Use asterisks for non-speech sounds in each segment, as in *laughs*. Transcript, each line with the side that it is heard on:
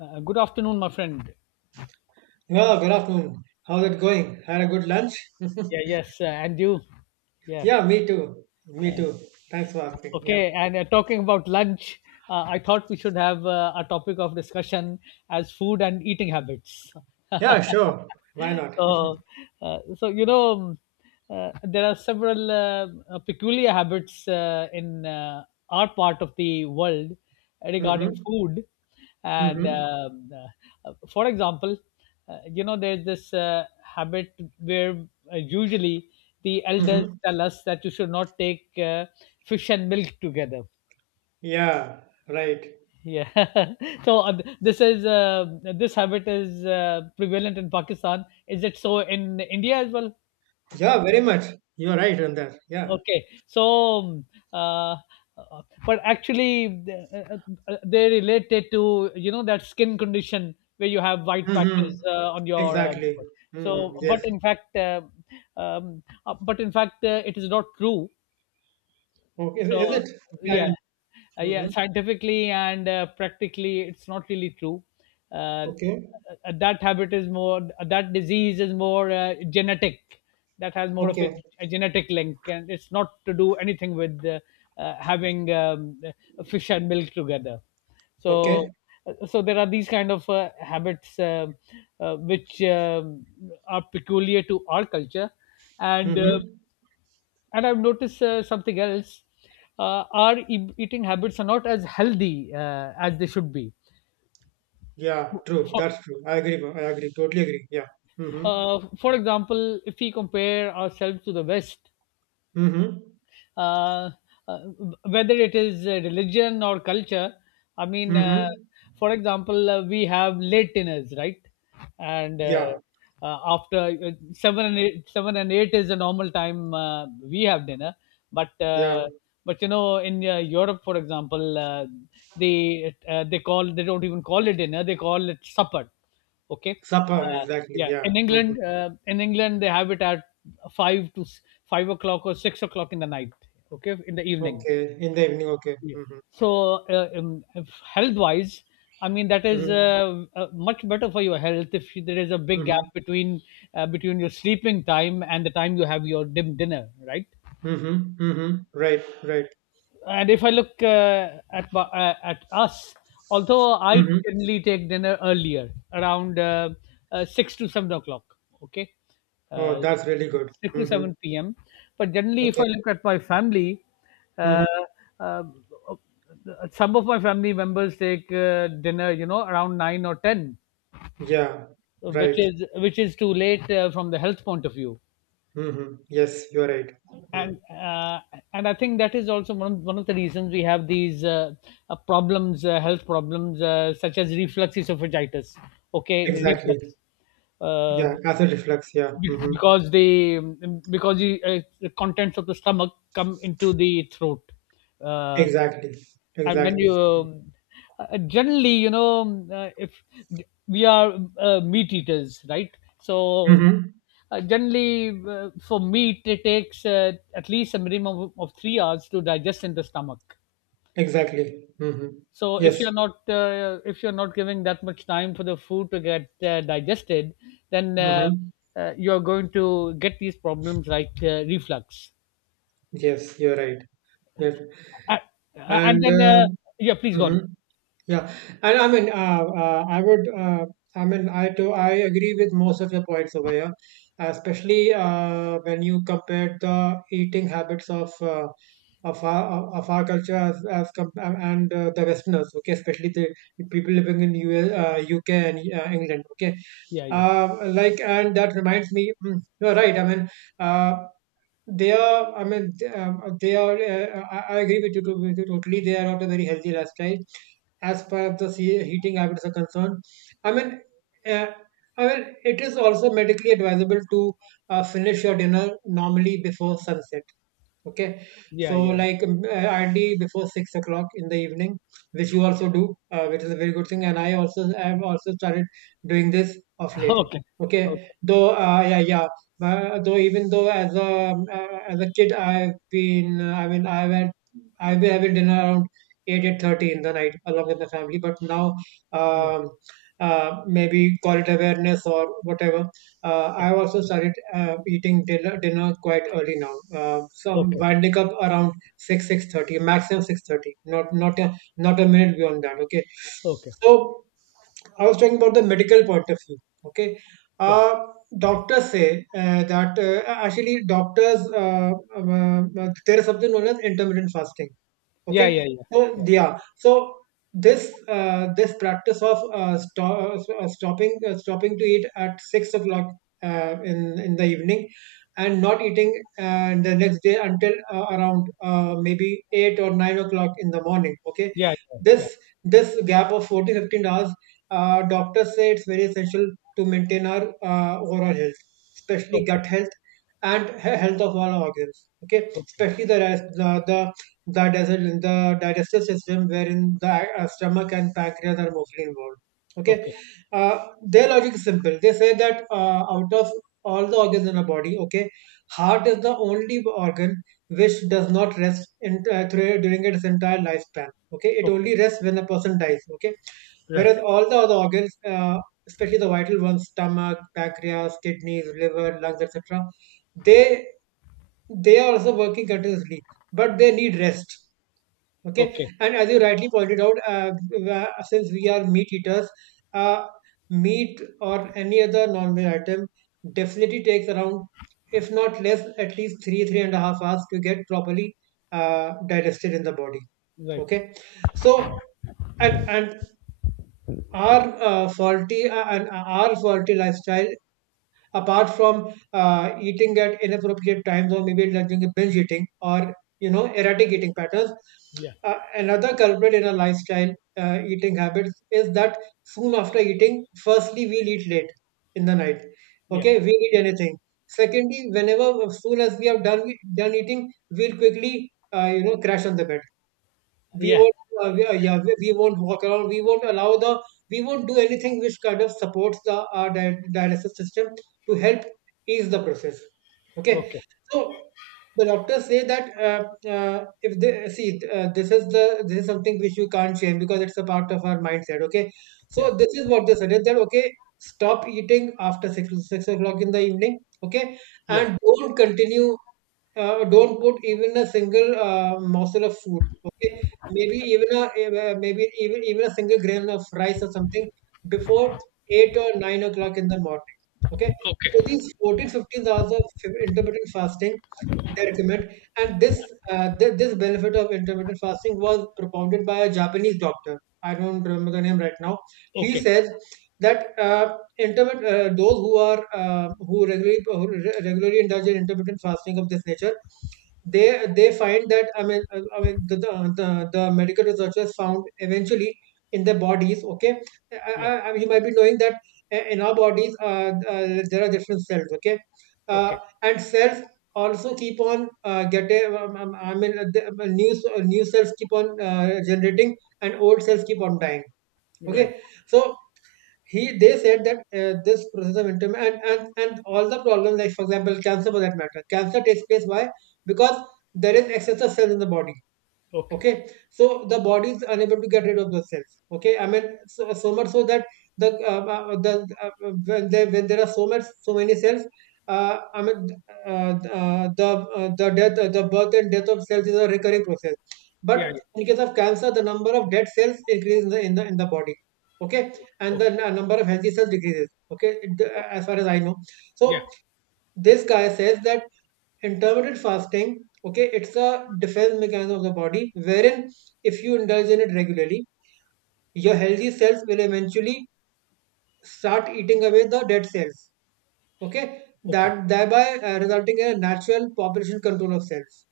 left: Good afternoon, my friend.
right: Well, good afternoon. How's it going? Had a good lunch?
left: Yeah, yes, and you. Yeah.
right: Yeah, me too. Me too. Thanks for asking. Yeah.
left: Okay, and talking about lunch, I thought we should have a topic of discussion as food and eating habits.
right: Yeah,
left: *laughs*
right: sure. Why not? *laughs*
left: Oh, so there are several peculiar habits in our part of the world regarding
right: Mm-hmm.
left: food, and
right: Mm-hmm.
left: for example, there's this habit where usually the elders
right: Mm-hmm.
left: tell us that you should not take fish and milk together.
right: Yeah, right.
left: Yeah. *laughs* So this habit is prevalent in Pakistan. Is it so in India as well?
right: Yeah, very much. You're right on that. Yeah.
left: Okay, so uh, but actually they related to that skin condition where you have white
right: Mm-hmm.
left: patches on your
right: Exactly.
left: butt. So,
right: Mm-hmm. Yes.
left: but in fact uh, but in fact, it is not true.
right: Okay. Is
left: So,
right: it? Okay. I
left: yeah
right: didn't.
left: yeah,
right: Mm-hmm.
left: scientifically and practically, it's not really true. uh,
right: Okay.
left: uh, that habit is more that disease is more genetic. That has more of a,
right: Okay.
left: a genetic link, and it's not to do anything with having fish and milk together.
right: Okay.
left: So uh, so there are these kind of habits which are peculiar to our culture, and uh,
right: Mm-hmm.
left: and I've noticed something else. Our eating habits are not as healthy as they should be.
right: Yeah, true.
left: For,
right: That's true. I agree. I agree. Totally agree. Yeah. Mm-hmm.
left: for example, if we compare ourselves to the West,
right: Mm-hmm.
left: uh, uh, whether it is religion or culture, I mean,
right: Mm-hmm.
left: for example, we have late dinners, right? And
right: Yeah.
left: after 7 and 8 is the normal time we have dinner. But
right: Yeah.
left: uh, but in Europe, for example, they don't even call it dinner; they call it supper. Okay,
right: Supper,
left: uh,
right: exactly,
left: yeah.
right: yeah. Mhm.
left: In England, they have it at five to s- 5 o'clock or 6 o'clock in the night. Okay, in the evening.
right: Okay, in the evening, okay.
left: Yeah.
right: Mhm.
left: So, health wise, I mean, that is
right: Mhm.
left: much better for your health if there is a big gap
right: Mhm.
left: between your sleeping time and the time you have your dim dinner, right?
right: Mhm. Mhm. Right, right.
left: And if I look at us, although I
right: Mhm.
left: generally take dinner earlier, around 6 to 7 o'clock. Okay, uh,
right: Oh, that's really good.
left: six to
right: Mhm.
left: seven p.m. But generally, if I
right: Okay.
left: look at my family, uh,
right: Mhm.
left: uh, some of my family members take dinner, around 9 or 10,
right: Yeah,
left: which
right: right.
left: is which is too late from the health point of view.
right: Mhm. Yes, you're right. Mm.
left: and uh, and I think that is also one of the reasons we have these health problems such as reflux esophagitis. Okay,
right: Exactly.
left: reflux. uh,
right: Yeah, acid reflux, yeah.
left: be-
right: Mhm.
left: because the because the uh, the contents of the stomach come into the throat. Uh,
right: Exactly.
left: and when
right: Exactly.
left: you generally if we are meat eaters, right? So,
right: Mm-hmm.
left: generally, for meat it takes at least a minimum of 3 hours to digest in the stomach.
right: Exactly. Mm-hmm.
left: So,
right: Yes.
left: if you're not giving that much time for the food to get digested, then
right: Mm-hmm.
left: you're going to get these problems like reflux.
right: Yes, you're right. Yes.
left: Uh, and
right: And
left: then Yeah, please go
right: mhm.
left: on.
right: Yeah, and I mean, I would, I mean, I agree with most of your points over here, especially when you compare the eating habits of our culture and the Westerners, okay, especially the people living in US, UK, and England, okay,
left: Yeah, yeah,
right: like, and that reminds me, you're right. I mean, uh, they are, I mean, they are, I agree with you totally. They are not a very healthy lifestyle as far as the heating habits are concerned. I mean, uh, I mean, it is also medically advisable to finish your dinner normally before sunset. Okay,
left: yeah,
right: so
left: yeah,
right: like hardly before 6 o'clock in the evening, which you also do, which is a very good thing. And I also, I have also started doing this of
left: yeah. *laughs*
right: late.
left: Okay,
right: Okay,
left: okay.
right: though yeah yeah, though, even though as a kid I've been, I mean, I've had I've been having dinner around 8, 8:30 in the night along with the family, but now,
left: Yeah,
right: um, maybe call it awareness or whatever.
left: yeah.
right: I've also started eating dinner, dinner quite early now. So
left: Okay,
right: I wake up around 6, 6:30, maximum 6:30. Not a minute beyond that. Okay.
left: okay.
right: So I was talking about the medical point of view. Okay.
left: Yeah,
right: Uh, doctors say that actually, doctors, there is something known as intermittent fasting.
left: yeah,
right: Okay,
left: yeah, yeah,
right: so
left: yeah,
right: yeah, so this this practice of stopping to eat at 6 o'clock, uh, in in the evening, and not eating, the next day until, around, maybe 8 or 9 o'clock in the morning. Okay,
left: yeah, yeah, yeah.
right: this this gap of 14-15 hours, doctors say it's very essential to maintain our overall health, especially
left: Okay,
right: gut health and health of all organs. Okay,
left: okay,
right: especially the rest, the digest the digestive system, wherein the stomach and pancreas are mostly involved. Okay,
left: okay,
right: their logic is simple. They say that out of all the organs in our body, okay, heart is the only organ which does not rest during its entire lifespan. Okay, it
left: okay.
right: only rests when a person dies. Okay,
left: Right.
right: whereas all the other organs, especially the vital ones, stomach, pancreas, kidneys, liver, lungs, etc., they they are also working continuously, but they need rest. Okay,
left: Okay,
right: and as you rightly pointed out, since we are meat eaters, uh, meat or any other non-meat item definitely takes around, if not less, at least 3.5 hours to get properly digested in the body.
left: right.
right: Okay, so and our faulty lifestyle, apart from eating at inappropriate times, or maybe like doing a binge eating, or you know, erratic eating patterns,
left: Yeah,
right: another culprit in our lifestyle, eating habits, is that soon after eating, firstly we'll eat late in the night,
left: yeah,
right: okay, we'll eat anything. Secondly, whenever as soon as we have done eating, we'll quickly, crash on the bed. we
left: yeah.
right: won't uh, we, uh, yeah, we won't walk around. We won't do anything which kind of supports the dialysis system to help ease the process. Okay,
left: Okay,
right: so the doctors say that, if they see, this is something which you can't change because it's a part of our mindset. Okay, so
left: yeah,
right: this is what they suggest, that okay, stop eating after 6 o'clock in the evening. Okay,
left: yeah.
right: and don't continue, don't put even a single morsel of food. Okay, maybe even a single grain of rice or something before 8 or 9 o'clock in the morning. Okay,
left: Okay,
right: so these 14-15 hours of intermittent fasting, they recommend. And this benefit of intermittent fasting was propounded by a Japanese doctor. I don't remember the name right now. He
left: okay,
right: says that intermittent, those who are, who regularly, who regularly indulge in intermittent fasting of this nature, they find that, I mean, I mean, the medical researchers found eventually, in their bodies. Okay, I,
left: yeah,
right: I, I mean, you might be knowing that in our bodies, there are different cells. Okay,
left: okay.
right: and cells also keep on getting, the, new new cells keep on generating, and old cells keep on dying.
left: Right.
right: Okay, so he they said that this process of interment, and all the problems, like for example cancer, for that matter, cancer takes place. Why? Because there is excessive cells in the body.
left: Okay.
right: Okay, so the body is unable to get rid of the cells. Okay, I mean, so, so much so that the uh, uh, the when there are so much, so many cells, uh, i mean uh, uh, the the death, the birth and death of cells is a recurring process.
left: Yeah,
right: But
left: yeah.
right: in case of cancer, the number of dead cells increases in the, in the body. Okay, and the
left: Okay,
right: number of healthy cells decreases. Okay,
left: okay.
right: as far as I know.
left: Yeah,
right: So this guy says that intermittent fasting, okay, it's a defense mechanism of the body wherein, if you indulge in it regularly, your healthy cells will eventually start eating away the dead cells. Okay,
left: okay,
right: that thereby, resulting in a natural population control of cells,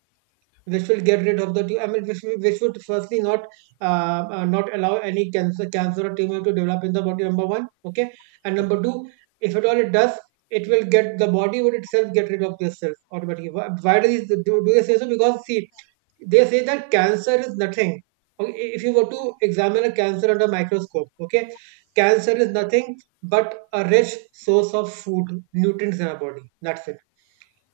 right: which will get rid of I mean, which would firstly not allow any cancer or tumor to develop in the body. Number one. Okay, and
left: okay,
right: number two, if at all it does, it will get the body would itself get rid of these cells automatically. Why do these do they say so? Because see, they say that cancer is nothing. Okay, if you were to examine a cancer under microscope, okay, cancer is nothing but a rich source of food, nutrients in our body. That's it.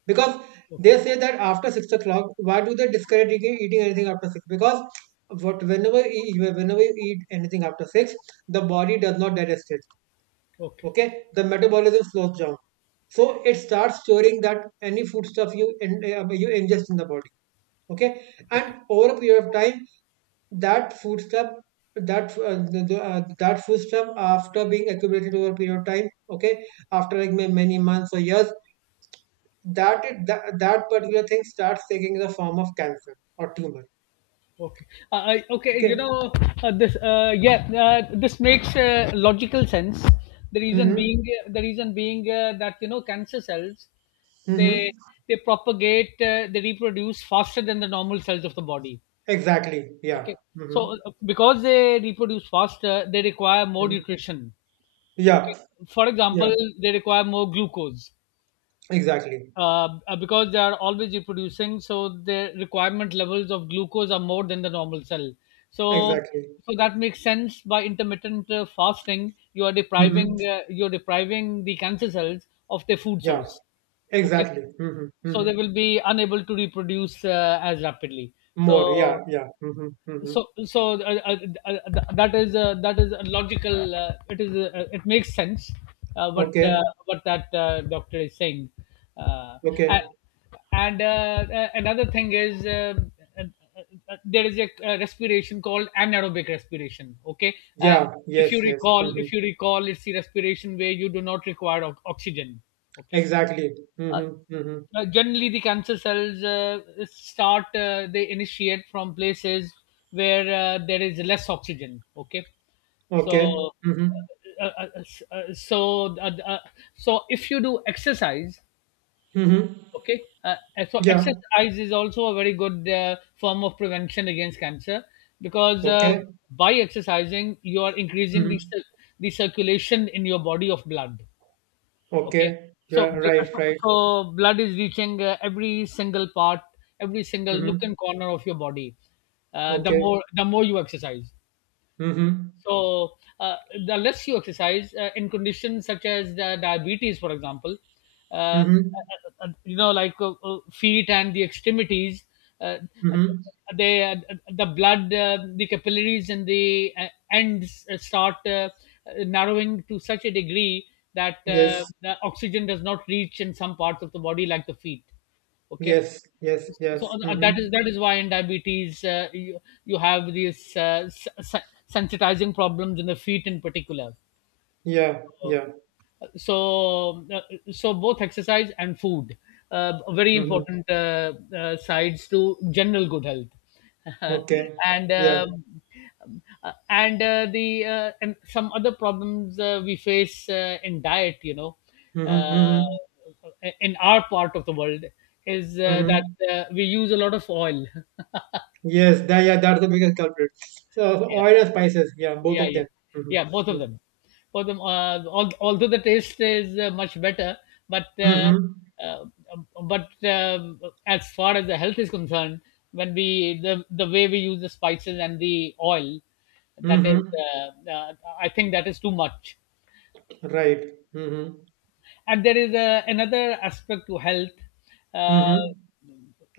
right: Because
left: okay, okay,
right: they say that after 6 o'clock, why do they discourage eating anything after six? Because what whenever you eat anything after six, the body does not digest it.
left: okay,
right: Okay, the metabolism slows down, so it starts storing that, any food stuff you ingest in the body. Okay, and
left: okay.
right: over a period of time that food stuff, after being accumulated over a period of time, okay, after like many months or years, that particular thing starts taking the form of cancer or tumor.
left: Okay. Okay.
right: Okay.
left: This. Yeah. This makes logical sense. The reason
right: Mm-hmm.
left: being, the reason being that cancer cells,
right: Mm-hmm.
left: they they they reproduce faster than the normal cells of the body.
right: Exactly, yeah.
left: Okay.
right: Mm-hmm.
left: So, because they reproduce faster, they require more
right: Mm-hmm.
left: nutrition.
right: Yeah,
left: Okay. For
right: yeah,
left: example, they require more glucose
right: exactly,
left: because they are always reproducing, so their requirement levels of glucose are more than the normal cell. So,
right: exactly.
left: so, that makes sense. By intermittent fasting,
right: Mm-hmm.
left: you are depriving the cancer cells of their food
right: Yeah,
left: source. Okay,
right: exactly. Mm-hmm.
left: so
right: Mm-hmm.
left: they will be unable to reproduce as rapidly.
right: More, yeah
left: So,
right: yeah. Mm-hmm. Mm-hmm.
left: so, that is a logical it makes sense, uh, what uh,
right: Okay,
left: what that doctor is saying. uh, a-
right: okay.
left: and another thing is, uh, uh, there is a respiration called anaerobic respiration. Okay. uh,
right: Yeah, yes, yes. Mm-hmm.
left: if you recall, it's the respiration where you do not require oxygen. Okay.
right: Exactly.
left: uh,
right: Mm-hmm. Mm-hmm.
left: Generally, the cancer cells they initiate from places where there is less oxygen. Okay.
right: Okay.
left: So,
right: Mm-hmm.
left: uh, uh, uh, uh, so, uh, uh, so, if you do exercise,
right: Mm-hmm.
left: okay, so
right: Yeah.
left: exercise is also a very good form of prevention against cancer, because
right: Okay.
left: by exercising, you are increasing
right: Mm-hmm.
left: the circulation in your body of blood. Okay,
right: Okay. Yeah.
left: so
right: Right. Right.
left: so blood is reaching every single part, every single nook
right: Mm-hmm.
left: and corner of your body.
right: Okay.
left: The more you exercise.
right: Mm-hmm.
left: So, uh, the less you exercise in conditions such as the diabetes, for example, uh, uh,
right: Mm-hmm.
left: like feet and the extremities, uh, uh,
right: Mm-hmm.
left: they, uh, the capillaries and the ends start narrowing to such a degree that
right: Yes.
left: the oxygen does not reach in some parts of the body, like the feet. Okay,
right: Yes. Yes.
left: so
right: Yes. Mm-hmm.
left: that is why in diabetes you have these sensitizing problems in the feet in particular.
right: Yeah.
left: So,
right: Yeah.
left: so, so both exercise and food, very
right: Mm-hmm.
left: important sides to general good health. *laughs*
right: Okay.
left: and
right: Yeah.
left: um, and the and some other problems we face in diet,
right: Mm-hmm.
left: uh,
right: Mm-hmm.
left: in our part of the world is that
right: Mm-hmm.
left: we use a lot of oil. *laughs*
right: Yes. That. Yeah. That's the biggest culprit. So, so
left: Yeah,
right: oil and spices. Yeah. Both
left: yeah,
right: of
left: yeah,
right: them.
left: yeah,
right: Mm-hmm.
left: both of them, although the taste is much better, but uh,
right: Mm-hmm.
left: uh, but as far as the health is concerned, when we the way we use the spices and the oil, that is
right: Mm-hmm.
left: uh, uh, I think that is too much.
right: Right. Mm-hmm.
left: And there is a another aspect to health, uh,
right: Mm-hmm.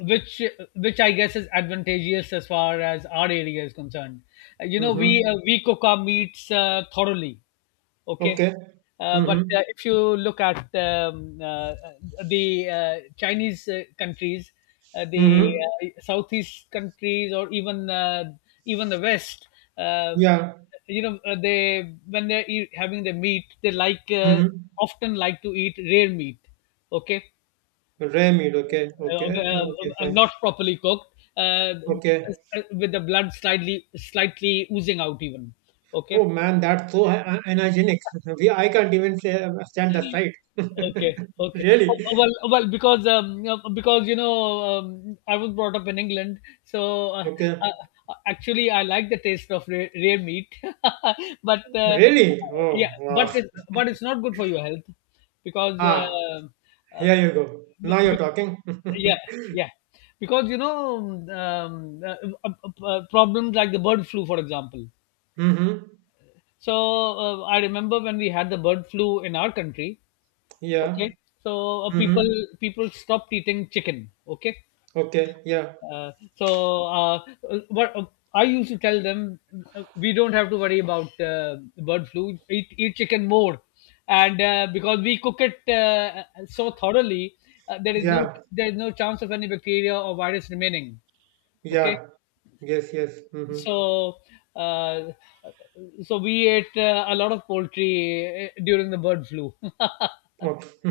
left: which which I guess is advantageous as far as our area is concerned.
right: Mm-hmm.
left: We cook our meats thoroughly. Okay.
right: Okay.
left: But
right: Mm-hmm.
left: if you look at the Chinese countries, the
right: Mm-hmm.
left: Southeast countries, or even the West, uh,
right: Yeah.
left: they when they're having the meat, they
right: Mhm.
left: often like to eat rare meat. Okay.
right: Rare meat. Okay.
left: uh, uh,
right: Okay.
left: uh,
right: Okay. Fine.
left: Not properly cooked, uh,
right: Okay.
left: with the blood slightly oozing out even. Okay.
right: Oh man, that's so hygienic. *laughs* We, I can't even say, stand the sight. *laughs*
left: Okay, okay. Oh,
right: Really?
left: oh, Well, oh, well, because, I was brought up in England, so uh,
right: Okay.
left: actually, I like the taste of rare meat, *laughs* but uh,
right: Really?
left: yeah,
right: Oh wow.
left: but it's, but it's not good for your health, because
right: Ah,
left: uh,
right: here you go. Now you're
left: because
right: talking.
left: yeah,
right: *laughs*
left: yeah, because you know, um, uh, problems like the bird flu, for example.
right: Mm-hmm.
left: So, I remember when we had the bird flu in our country.
right: Yeah.
left: Okay. So,
right: Mm-hmm.
left: people stopped eating chicken. Okay.
right: Okay. Yeah.
left: So what I used to tell them, we don't have to worry about bird flu. Eat eat chicken more, and because we cook it so thoroughly, uh, there is no
right: Yeah.
left: there is no chance of any bacteria or virus remaining. Okay.
right: Yeah. Yes. Yes. Mm-hmm.
left: So uh, so we ate a lot of poultry during the bird flu. *laughs*
right: Okay. *laughs*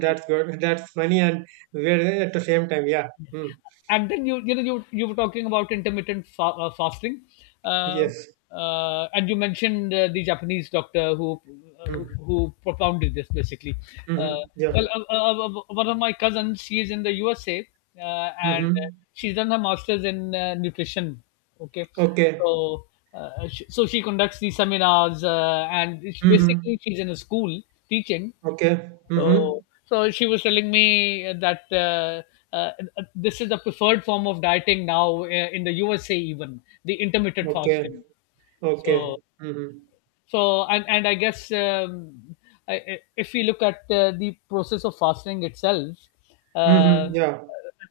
right: That's good. That's funny and weird at the same time. Yeah. Mm.
left: And then, you were talking about intermittent fasting. Um,
right: Yes.
left: and you mentioned the Japanese doctor uh,
right: Mm.
left: who propounded this basically.
right: Mm-hmm.
left: uh,
right: Yeah.
left: well, one of my cousins, she is in the USA, and
right: Mhm.
left: she's done her masters in nutrition. Okay.
right: Okay.
left: So uh, sh- so she conducts these seminars, and it's
right: Mhm.
left: basically she's in a school teaching.
right: Okay.
left: so,
right: Mhm.
left: so she was telling me that uh, this is the preferred form of dieting now, in the USA, even the intermittent
right: Okay.
left: fasting.
right: Okay.
left: So,
right: Mhm.
left: so and I guess, if we look at the process of fasting itself.
right: Mhm.
left: uh,
right: Yeah.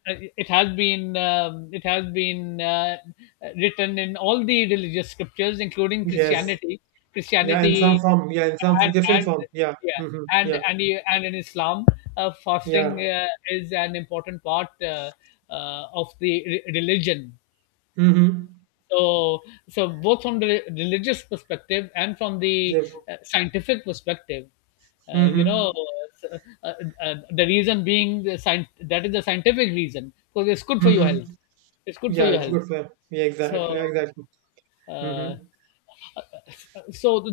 left: Mm. It has been it has been written in all the religious scriptures including
right: Yes.
left: christianity
right: Yeah. In some
left: christianity
right: form. Yeah. In some different
left: and
right: form. Yeah.
left: Yeah.
right: Mhm. Yeah.
left: And in islam, fasting
right: Yeah.
left: is an important part of the religion.
right: Mhm.
left: So so, both from the religious perspective and from the
right: Yes.
left: scientific perspective, uh, you
right: Mhm.
left: know, uh, uh, the reason being the science, that is the scientific reason, because it's good for your
right: Mhm.
left: health. It's good for
right: Yeah.
left: your
right: It's
left: health.
right: good for. Yeah. Exactly.
left: So,
right: Exactly.
left: uh,
right: Mhm.
left: so,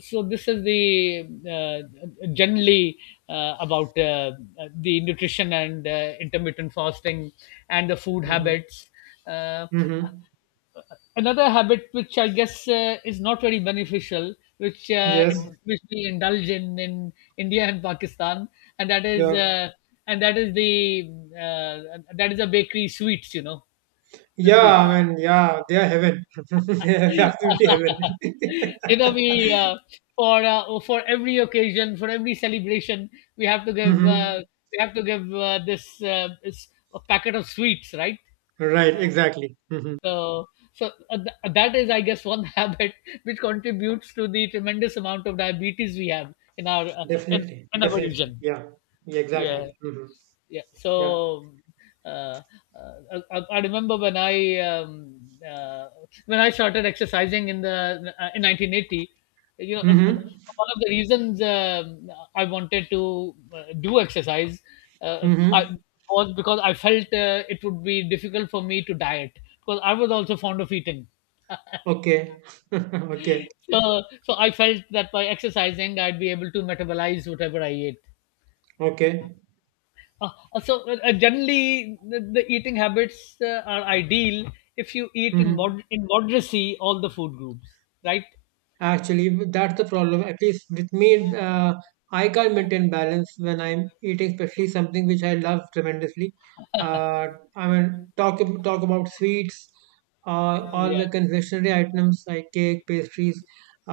left: so this is the generally, about the nutrition and intermittent fasting and the food
right: Mhm.
left: habits. Uh,
right: Mhm.
left: Another habit which I guess is not very beneficial, which
right: Yes.
left: which we indulge in India and Pakistan, and that is
right: Yeah.
left: uh, and that is the that is a bakery sweets. You know, the
right: Yeah.
left: sweets.
right: I mean. Yeah. They are heaven. *laughs* They are absolutely heaven.
left: *laughs*
right: *laughs*
left: You know, we for every occasion, for every celebration, we have to give
right: Mhm.
left: we have to give this a packet of sweets, right?
right: Right. Exactly. Mhm.
left: So, so that is, I guess, one *laughs* habit which contributes to the tremendous amount of diabetes we have in
right: Definitely,
left: in our
right: definitely.
left: region.
right: Yeah, yeah,
left: Yeah.
right: exactly. Hmm.
left: Yeah.
right: Yeah.
left: So uh, I remember uh, when I started exercising in the in 1980. You know,
right: Mm-hmm.
left: one of the reasons I wanted to do exercise, uh, hmm
right: Mm-hmm.
left: was because I felt it would be difficult for me to diet because I was also fond of eating. *laughs*
right: Okay. *laughs* Okay.
left: So, so I felt that by exercising, I'd be able to metabolize whatever I ate.
right: Okay.
left: Generally, the eating habits are ideal if you eat in
right: Mm-hmm.
left: moderacy all the food groups, right?
right: Actually, that's the problem. At least with me, I can't maintain balance when I'm eating, especially something which I love tremendously. Uh, I mean, talk about sweets, all
left: Yeah,
right: the confectionery items like cake, pastries.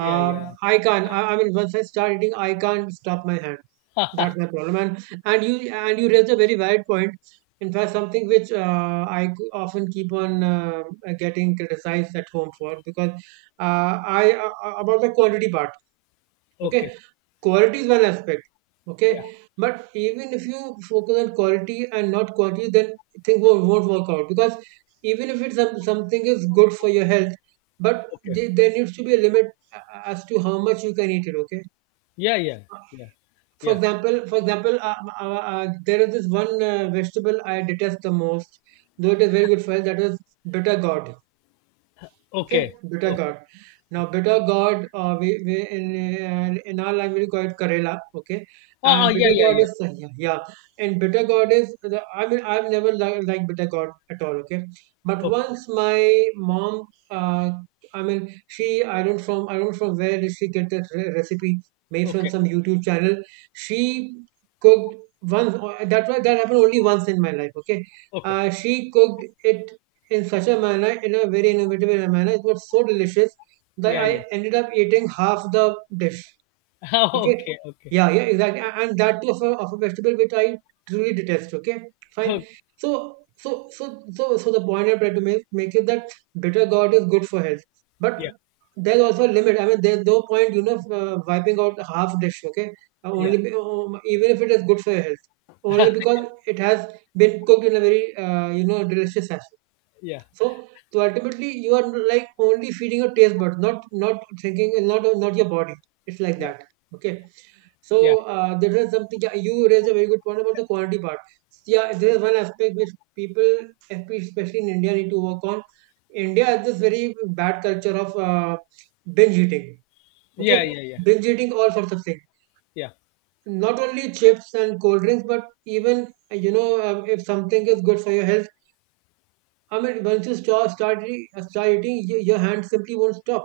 left: yeah, yeah.
right: I can't. I mean, once I start eating, I can't stop my hand. That's my problem. And you raised a very valid point. In fact, something which often keep on getting criticized at home for because I about the quality part. Okay,
left: Okay,
right: quality is one aspect. Okay,
left: yeah,
right: but even if you focus on quality and not quantity, then things won't work out because even if something is good for your health, but
left: okay,
right: there needs to be a limit as to how much you can eat it. Okay,
left: yeah, yeah, yeah, yeah,
right: for example, there is this one vegetable I detest the most, though it is very good for health. That is bitter gourd. Okay,
left: Okay,
right: bitter
left: okay,
right: gourd. Now,
left: okay.
right: bitter gourd, we in our language we call it Karela. Okay,
left: Ah, ah,
right: and
left: yeah,
right: bitter
left: yeah,
right: gourd
left: yeah.
right: is yeah, yeah. And bitter gourd is I mean I've never liked bitter gourd at all. Okay, but
left: Okay,
right: once my mom, uh, I mean she I don't from where did she get this recipe made from
left: okay,
right: some YouTube channel. She cooked once. That happened only once in my life. Okay,
left: okay.
right: she cooked it in such a manner, in a very innovative manner. It was so delicious that
left: Yeah, yeah.
right: I ended up eating half the dish.
left: *laughs*
right: Okay.
left: Okay, okay,
right: Yeah, yeah, exactly. And that too of of a vegetable which I truly detest. Okay. Fine.
left: okay.
right: So the point I try to make is that bitter gourd is good for health. But
left: Yeah,
right: there's also a limit. I mean, there's no point, wiping out half dish. Okay.
left: yeah,
right: Even if it is good for your health, only
left: *laughs*
right: because it has been cooked in a very, delicious
left: yeah,
right: so to ultimately you are like only feeding your taste buds, not thinking, not your body. It's like
left: yeah,
right: that. Okay.
left: yeah,
right: So there is something yeah, you raised a very good point about the quantity part. Yeah, there is one aspect which people, especially in India, need to work on. India has this very bad culture of binge eating.
left: yeah,
right: Okay,
left: yeah, yeah,
right: binge eating all sorts of things.
left: yeah,
right: Not only chips and cold drinks, but even if something is good for your health, I mean, once you start eating, your hand simply won't stop.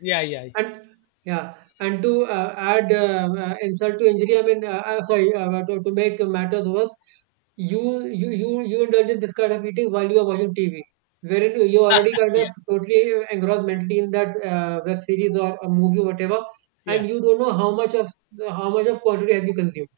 left: yeah, yeah,
right: And yeah, and to add insult to injury, I mean, to make matters worse, you indulge in this kind of eating while you are watching TV, wherein you already kind of
left: yeah,
right: totally engrossed mentally in that web series or a movie, whatever, and
left: yeah,
right: you don't know how much of quantity have you consumed.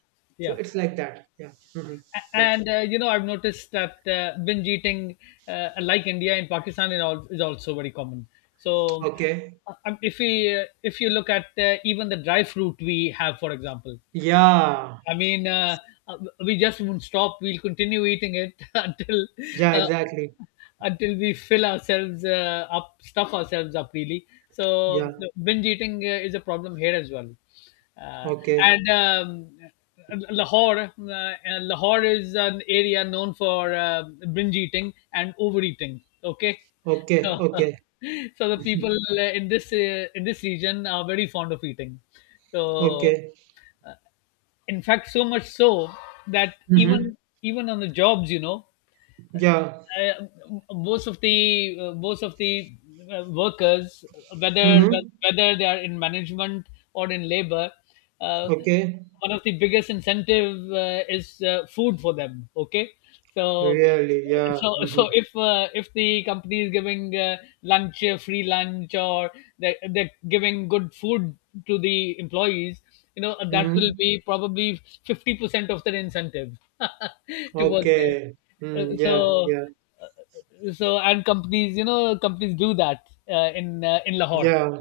right: So
left: yeah.
right: it's like that. Yeah. Yeah.
left: And you know, I've noticed that binge eating, like India and Pakistan and all, is also very common. so
right: Okay.
left: if we if you look at even the dry fruit we have, for example,
right: Yeah.
left: I mean, uh, we just won't stop. We'll continue eating it *laughs*
right: Yeah.
left: uh,
right: Exactly.
left: until we fill ourselves up, stuff ourselves up, really. So
right: Yeah.
left: the binge eating is a problem here as well. Uh,
right: Okay.
left: and Lahore, Lahore is an area known for binge eating and overeating. Okay,
right: Okay,
left: so *laughs*
right: okay.
left: so the
right: *laughs*
left: people in this region are very fond of eating. So
right: Okay.
left: in fact, so much so that
right: Mm-hmm.
left: even even on the jobs, you know,
right: Yeah.
left: uh, most of the workers, whether
right: Mm-hmm.
left: whether they are in management or in labor, uh,
right: Okay.
left: one of the biggest incentive is food for them. Okay, so
right: Really, yeah.
left: so
right: Mm-hmm.
left: so if the company is giving lunch free lunch, or they're giving good food to the employees, you know, that will
right: Mm-hmm.
left: be probably 50% of their incentive *laughs* towards them.
right: Okay.
left: Uh,
right: Mm, yeah,
left: so
right: yeah,
left: so and companies, you know, companies do that in Lahore,
right: yeah.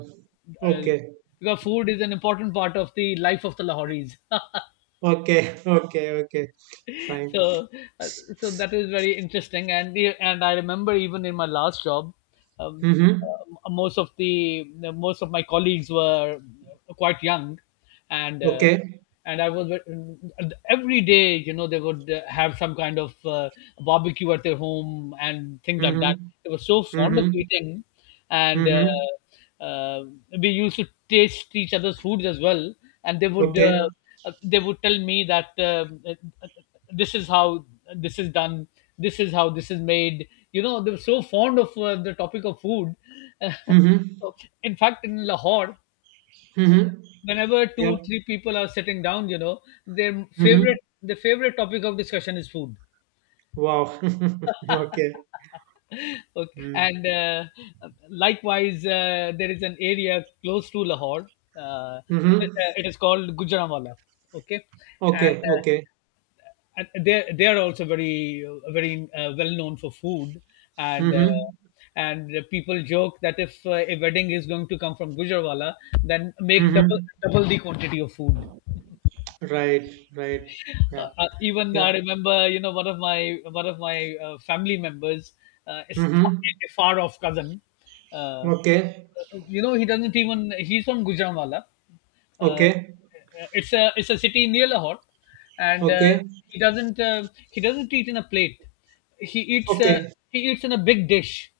left: uh,
right: Okay.
left: because food is an important part of the life of the Lahoris.
right: Okay. *laughs* Okay. Okay.
left: *laughs*
right: Fine.
left: So uh, so that is very interesting. And I remember even in my last job, um,
right: Mm-hmm.
left: most of the most of my colleagues were quite young, and uh,
right: Okay.
left: and I was and every day, you know, they would have some kind of barbecue at their home and things like
right: Mm-hmm.
left: that. They were so fond of
right: Mm-hmm.
left: eating. And
right: Mm-hmm.
left: We used to taste each other's foods as well, and
right: Okay.
left: they would tell me that uh, this is how this is done, this is how this is made. You know, they were so fond of the topic of food. *laughs*
right: Mm-hmm.
left: So, in fact, in Lahore,
right: Mm-hmm.
left: whenever
right: Yep.
left: two, three people are sitting down, you know,
right: Mm-hmm.
left: the favorite topic of discussion is food.
right: Wow. *laughs* Okay.
left: *laughs* Okay.
right: Mm.
left: And likewise, there is an area close to Lahore, uh,
right: Mm-hmm.
left: it is called Gujranwala, okay. and
right: Okay.
left: uh,
right: Okay.
left: and they are also very very well known for food. and uh,
right: Mm-hmm.
left: and people joke that if a wedding is going to come from Gujarwala, then make double
right: Mm-hmm.
left: double the quantity of food.
right: Right. Right. Yeah.
left: Even
right: Yeah.
left: I remember, you know, one of my family members is
right: Mhm.
left: a far off cousin. Uh, uh,
right: Okay.
left: you know, he doesn't even. He's from Gujranwala. Uh,
right: Okay.
left: it's a it's a city near Lahore, and
right: Okay.
left: he doesn't eat in a plate. He eats uh,
right: Okay.
left: he eats in a big dish.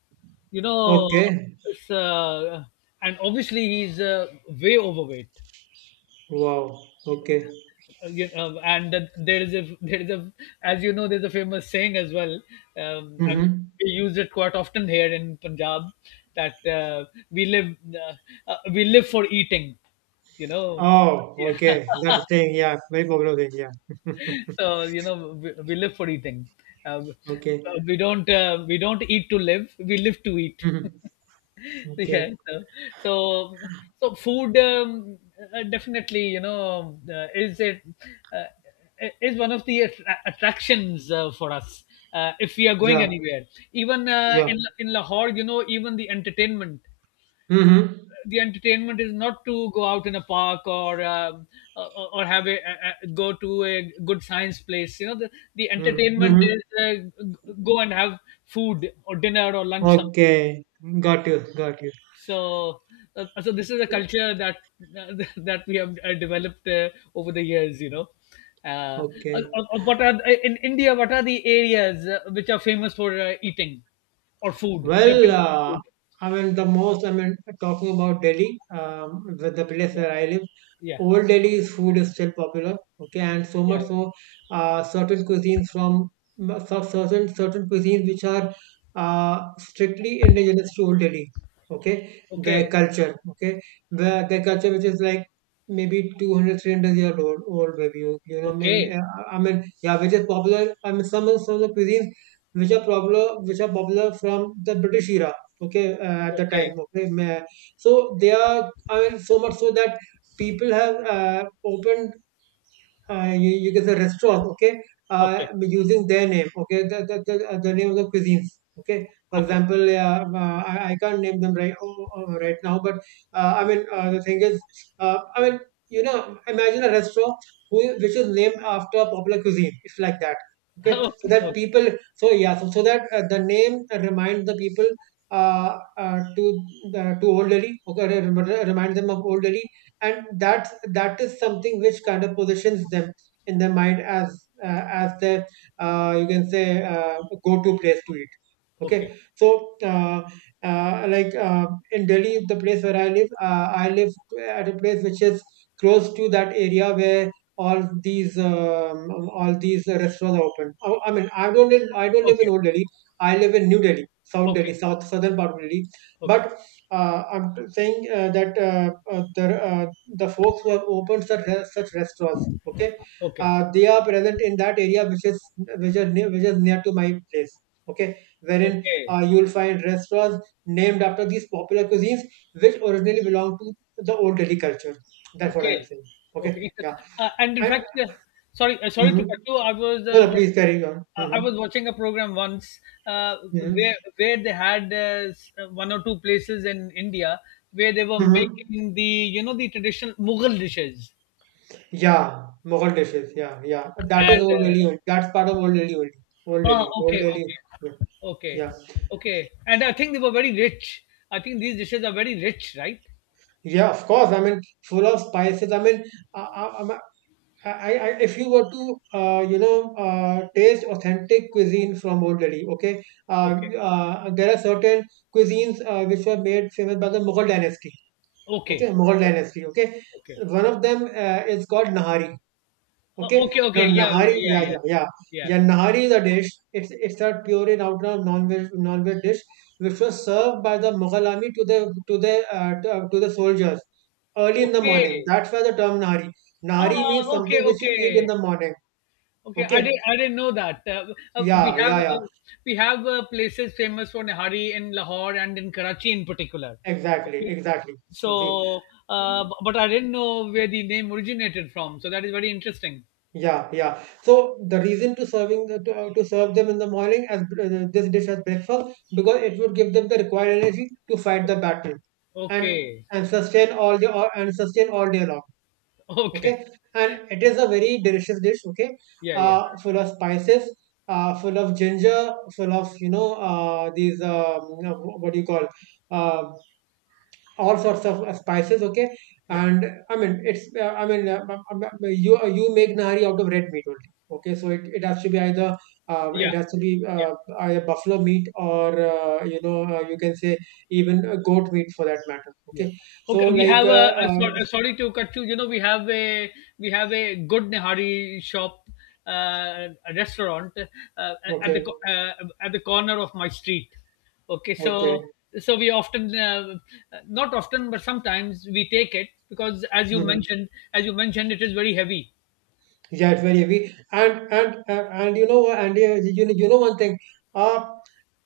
left: You know,
right: Okay.
left: it's, and obviously he's way overweight.
right: Wow. Okay.
left: You know, and that there is a there is a, as you know, there's a famous saying as well, and
right: Mhm.
left: we use it quite often here in Punjab, that we live for eating, you know.
right: Oh,
left: Yeah.
right: okay. That thing, yeah. Very popular thing, yeah.
left: *laughs*
right: *laughs*
left: So, you know, we live for eating. uh,
right: Okay.
left: we don't eat to live, we live to eat.
right: Mhm.
left: *laughs* *laughs* Yeah.
right: Okay.
left: So so food, definitely, you know, uh, is one of the attractions for us if we are going
right: Yeah.
left: anywhere. Even
right: Yeah.
left: in Lahore, you know, even the entertainment,
right: Mhm.
left: the entertainment is not to go out in a park, or or have go to a good science place. You know, the
right: Mhm.
left: entertainment
right: Mhm.
left: is go and have food or dinner or lunch.
right: Okay. Got you. Got you.
left: So, so this is a culture that *laughs* that we have developed over the years, you know. Uh, uh,
right: Okay.
left: uh, what are in India? What are the areas which are famous for eating or food? Which are
right: Well,
left: famous for food?
right: I mean, I mean, talking about Delhi, the place
left: Yeah,
right: where I live,
left: yeah,
right: Old Delhi's food is still popular, okay, and so
left: yeah. Yeah.
right: much so, certain cuisines from certain cuisines which are strictly indigenous to Old Delhi, okay, their
left: Okay,
right: culture, okay,
left: okay,
right: their culture which is like maybe 200, three hundred 300-year-old, old maybe, you know,
left: okay,
right: I mean, yeah, which is popular. I mean, some of the cuisines which are problem which are popular from the British era. Okay, at the time. So they are. I mean, so much so that people have opened you get the restaurant, okay,
left: okay,
right: using their name, okay, the name of the cuisines, okay. For
left: okay,
right: example, I can't name them right now, but I mean the thing is, I mean you know, imagine a restaurant who which is named after a popular cuisine. It's like that, okay. So
left: okay, *laughs*
right: that
left: okay,
right: people, so yeah, so that the name reminds the people uh, uh, to to old Delhi, okay, remind them of old Delhi and that is something which kind of positions them in their mind as their you can say go-to place to eat okay
left: okay,
right: so like in Delhi the place where I live I live at a place which is close to that area where all these um, all these restaurants are open. Oh, I mean I don't live in
left: okay,
right: Old Delhi. I live in New Delhi, South
left: okay,
right: Delhi, southern part of Delhi,
left: okay,
right: but I'm saying that the folks who have opened such restaurants okay
left: okay, okay,
right: they are present in that area which is which is near to my place okay wherein
left: okay.
right: you will find restaurants named after these popular cuisines which originally belong to the Old Delhi culture. That's what I'm
left: Okay.
right: saying, okay.
left: Okay.
right: Yeah.
left: It's- And in
right: I,
left: fact, sorry, sorry
right: hmm
left: to cut you. I was
right: no, no please carry on.
left: I was watching a program once, uh,
right: Hmm
left: where they had one or two places in India where they were
right: hmm
left: making the, you know, the traditional Mughal dishes.
right: yeah. Mughal dishes, yeah, yeah, that is
left: And
right: Old Delhi only. That's part of Old Delhi only. Old
left: ah,
right: Delhi, Old
left: okay,
right: Delhi.
left: okay,
right: Yeah.
left: okay,
right: Yeah.
left: okay. And I think they were very rich. I think these dishes are very rich, right?
right: Yeah, of course. I mean, full of spices. I mean, uh, uh, if you were to, taste authentic cuisine from Old Delhi, okay,
left: Okay,
right: there are certain cuisines which were made famous by the Mughal dynasty, okay,
left: okay,
right: Mughal
left: okay,
right: dynasty, okay.
left: okay,
right: One of them is called Nahari. Okay.
left: okay,
right: Now
left: okay. Yeah, yeah,
right: Nahari,
left: yeah,
right: yeah,
left: yeah.
right: yeah, yeah.
left: Yeah.
right: Yeah, Nahari is a dish. It's a pure and out non-veg dish which was served by the Mughal army to the to to the soldiers early in the
left: Okay.
right: morning. That's why the term Nahari.
left: Ah,
right: Nahari means
left: okay,
right: something which you eat
left: okay,
right: in the morning.
left: okay.
right: Okay.
left: I didn't know that. We
right: Yeah,
left: have,
right: yeah, yeah.
left: we have places famous for Nihari in Lahore and in Karachi in particular.
right: Exactly,
left: Okay.
right: exactly. See, see.
left: So, but I didn't know where the name originated from. So that is very interesting.
right: Yeah, yeah. So the reason to serving to serve them in the morning as this dish as breakfast because it would give them the required energy to fight the battle and
left: Okay.
right: and sustain and sustain all day long.
left: *laughs* Okay.
right: Okay, and it is a very delicious dish. Okay,
left: Yeah. Yeah.
right: full of spices, full of ginger, full of you know what do you call uh, all sorts of spices okay
left: Yeah.
right: and I mean it's I mean you you make Nahari out of red meat only okay so it has to be either it
left: Yeah.
right: has to be
left: Yeah.
right: either buffalo meat or you can say even goat meat for that matter
left: Yeah.
right: okay so
left: Okay, we
right: like
left: have, so sorry to cut you. You know, we have a good Nihari shop, uh, a restaurant uh, at the
right: okay
left: co- uh, at the corner of my street. Okay,
right: okay
left: so so we often not often but sometimes we take it, because as you
right: hmm
left: mentioned, as you mentioned, it is very heavy.
right: yeah it's very heavy and you know one thing uh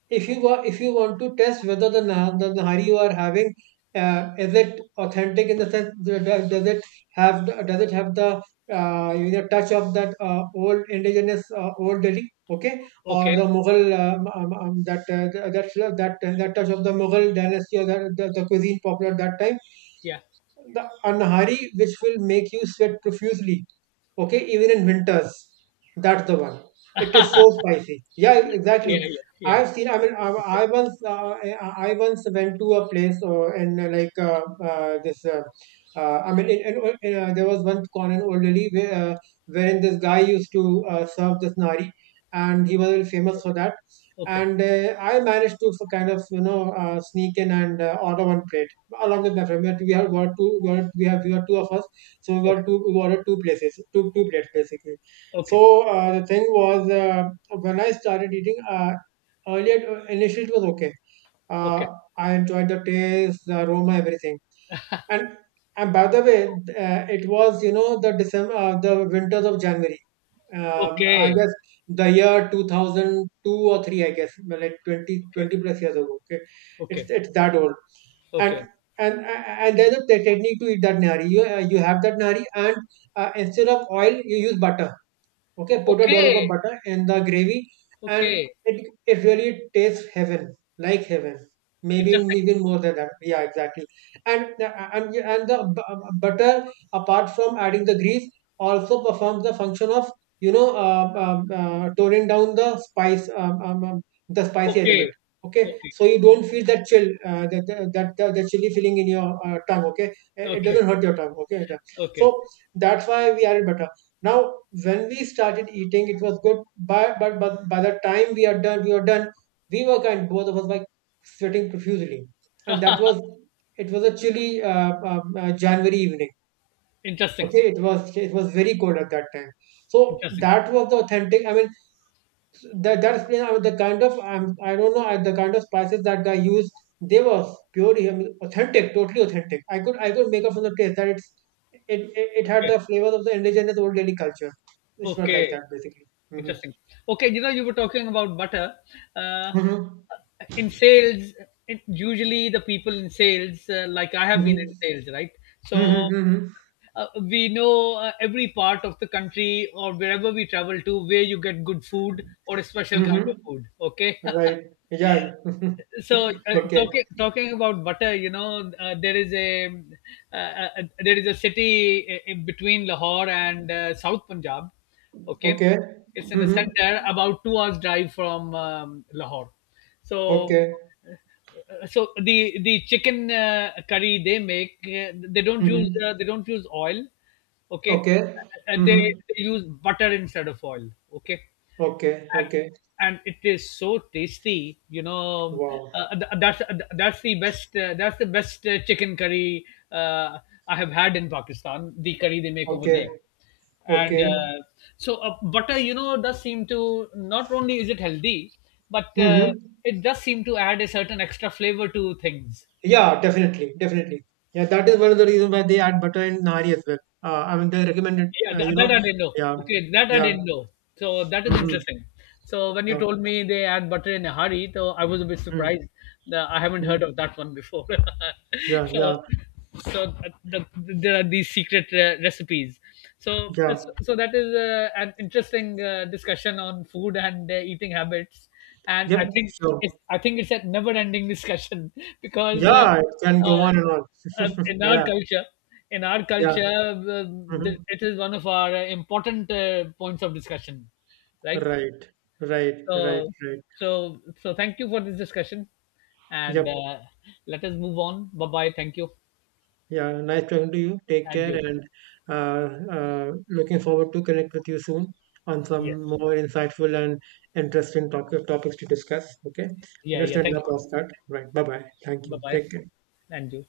right: if you if you want to test whether the Nahari you are having is it authentic in the sense does it have does it have the touch of that old indigenous old Delhi okay or
left: Okay.
right: the Mughal that th- that fl- that that touch of the Mughal dynasty or the cuisine popular at that time,
left: Yeah.
right: the a Nahari which will make you sweat profusely. Okay, even in winters, that's the one. It is so spicy. Yeah, exactly.
left: Yeah. Yeah. Yeah.
right: I've seen. I mean, I once went to a place or and like this. I mean, there was one con in Old Delhi where, wherein this guy used to serve this nari, and he was very famous for that.
left: Okay.
right: And I managed to kind of sneak in and order one plate along with my friend. We had got two. We had, we have we were two of us so we got
left: Okay.
right: two, we ordered two places, two plates basically.
left: Okay.
right: So the thing was when I started eating, earlier initially it was okay.
left: Okay.
right: Uh, I enjoyed the taste, the aroma, everything. And and by the way, it was you know the December, the winters of January. I
left: Okay.
right: guess the year 2002 or 3, I guess, well, like 20
left: Okay.
right: 20 plus years ago. Okay,
left: Okay.
right: it's that old,
left: Okay.
right: and
left: Okay.
right: and there's a technique to eat that nari. You you have that nari, and instead of oil, you use butter. Okay, put a dollop of
left: Okay.
right: butter in the gravy, and
left: Okay.
right: it really tastes heaven, like heaven. Maybe
left: Interesting.
right: even more than that. Yeah, exactly. And the butter, apart from adding the grease, also performs the function of toning down the spice, the spicy element.
left: Okay.
right: Okay,
left: Okay.
right: so you don't feel that chill, that chilly feeling in your tongue. Okay, it
left: Okay.
right: doesn't hurt your tongue. Okay,
left: Okay.
right: so that's why we added butter now, when we started eating, it was good, but by the time we are done, we are done. We were kind, both of us, like sweating profusely, and that
left: *laughs*
right: was it was a chilly January evening.
left: Interesting.
right: Okay, it was very cold at that time. So
left: Interesting.
right: that was the authentic. I mean, that that's you know, the kind of I don't know the kind of spices that guy used. They were pure, I mean, authentic, totally authentic. I could make up from the taste that it's it, it had
left: Okay.
right: the flavors of the indigenous Old Delhi culture. It's not
left: Okay.
right: like that basically. Mm-hmm.
left: Interesting. Okay. You know, you were talking about butter. Uh,
right: Mm-hmm.
left: in sales, it, usually the people in sales, like I have been in
right: Mm-hmm.
left: sales, right? So
right: Mm-hmm.
left: we know every part of the country or wherever we travel to where you get good food or a special
right: Mm-hmm.
left: kind of food.
right: Mm-hmm.
left: Okay. *laughs*
right: Right. Yeah.
left: So
right: *laughs* Okay.
left: talking talking about butter, you know, uh, uh, there is a city in between Lahore and south Punjab, okay.
right: Okay.
left: It's in the
right: Mm-hmm.
left: center, about 2 hours drive from Lahore. So
right: Okay.
left: so the chicken curry they make,
right: Mm-hmm.
left: they don't use oil, okay.
right: Okay.
left: uh, they,
right: Mm-hmm.
left: they use butter instead of oil, okay.
right: Okay.
left: and
right: Okay.
left: and it is so tasty, you know,
right: Wow.
left: uh, th- uh, that's that's the best chicken curry uh, I have had in Pakistan, the curry they make over there.
right: Okay.
left: And
right: Okay.
left: So butter, you know, does seem to, not only is it healthy, but
right: Mm-hmm.
left: it does seem to add a certain extra flavor to things.
right: Yeah, definitely, definitely. Yeah, that is one of the reasons why they add butter in nari as well. I mean, they recommend it.
left: Yeah, that,
right: You
left: that
right: know,
left: I didn't know.
right: yeah,
left: Okay, that I
right: yeah,
left: didn't know. So that is
right: mm-hmm,
left: interesting. So when you
right: yeah,
left: told me they add butter in a hurry, so I was a bit
right: mm-hmm,
left: surprised. That I haven't
right: mm-hmm,
left: heard of that one before. *laughs*
right: yeah, yeah,
left: So, so there are these secret recipes. So,
right: yeah.
left: it's- so that is an interesting discussion on food and eating habits. And
right: Yep. So,
left: I think it's a never-ending discussion, *laughs* because
right: yeah, it can go
left: uh,
right: on and on. *laughs*
left: in our
right: Yeah,
left: culture, in our
right: yeah.
left: culture,
right: Mm-hmm.
left: it is one of our important points of discussion, right?
right: Right, right, right,
left: So
right: right.
left: so so thank you for this discussion, and
right: Yep.
left: let us move on. Bye bye. Thank you.
right: Yeah, nice talking to you. Take
left: And
right: care
left: you.
right: and looking forward to connect with you soon on some
left: Yes.
right: more insightful and interesting topics to discuss. Okay,
left: Yeah,
right: let's
left: yeah,
right: end
left: thank
right: the
left: you.
right: podcast. Right. Bye bye. Thank you.
left: Bye bye.
right: Take care.
left: And you.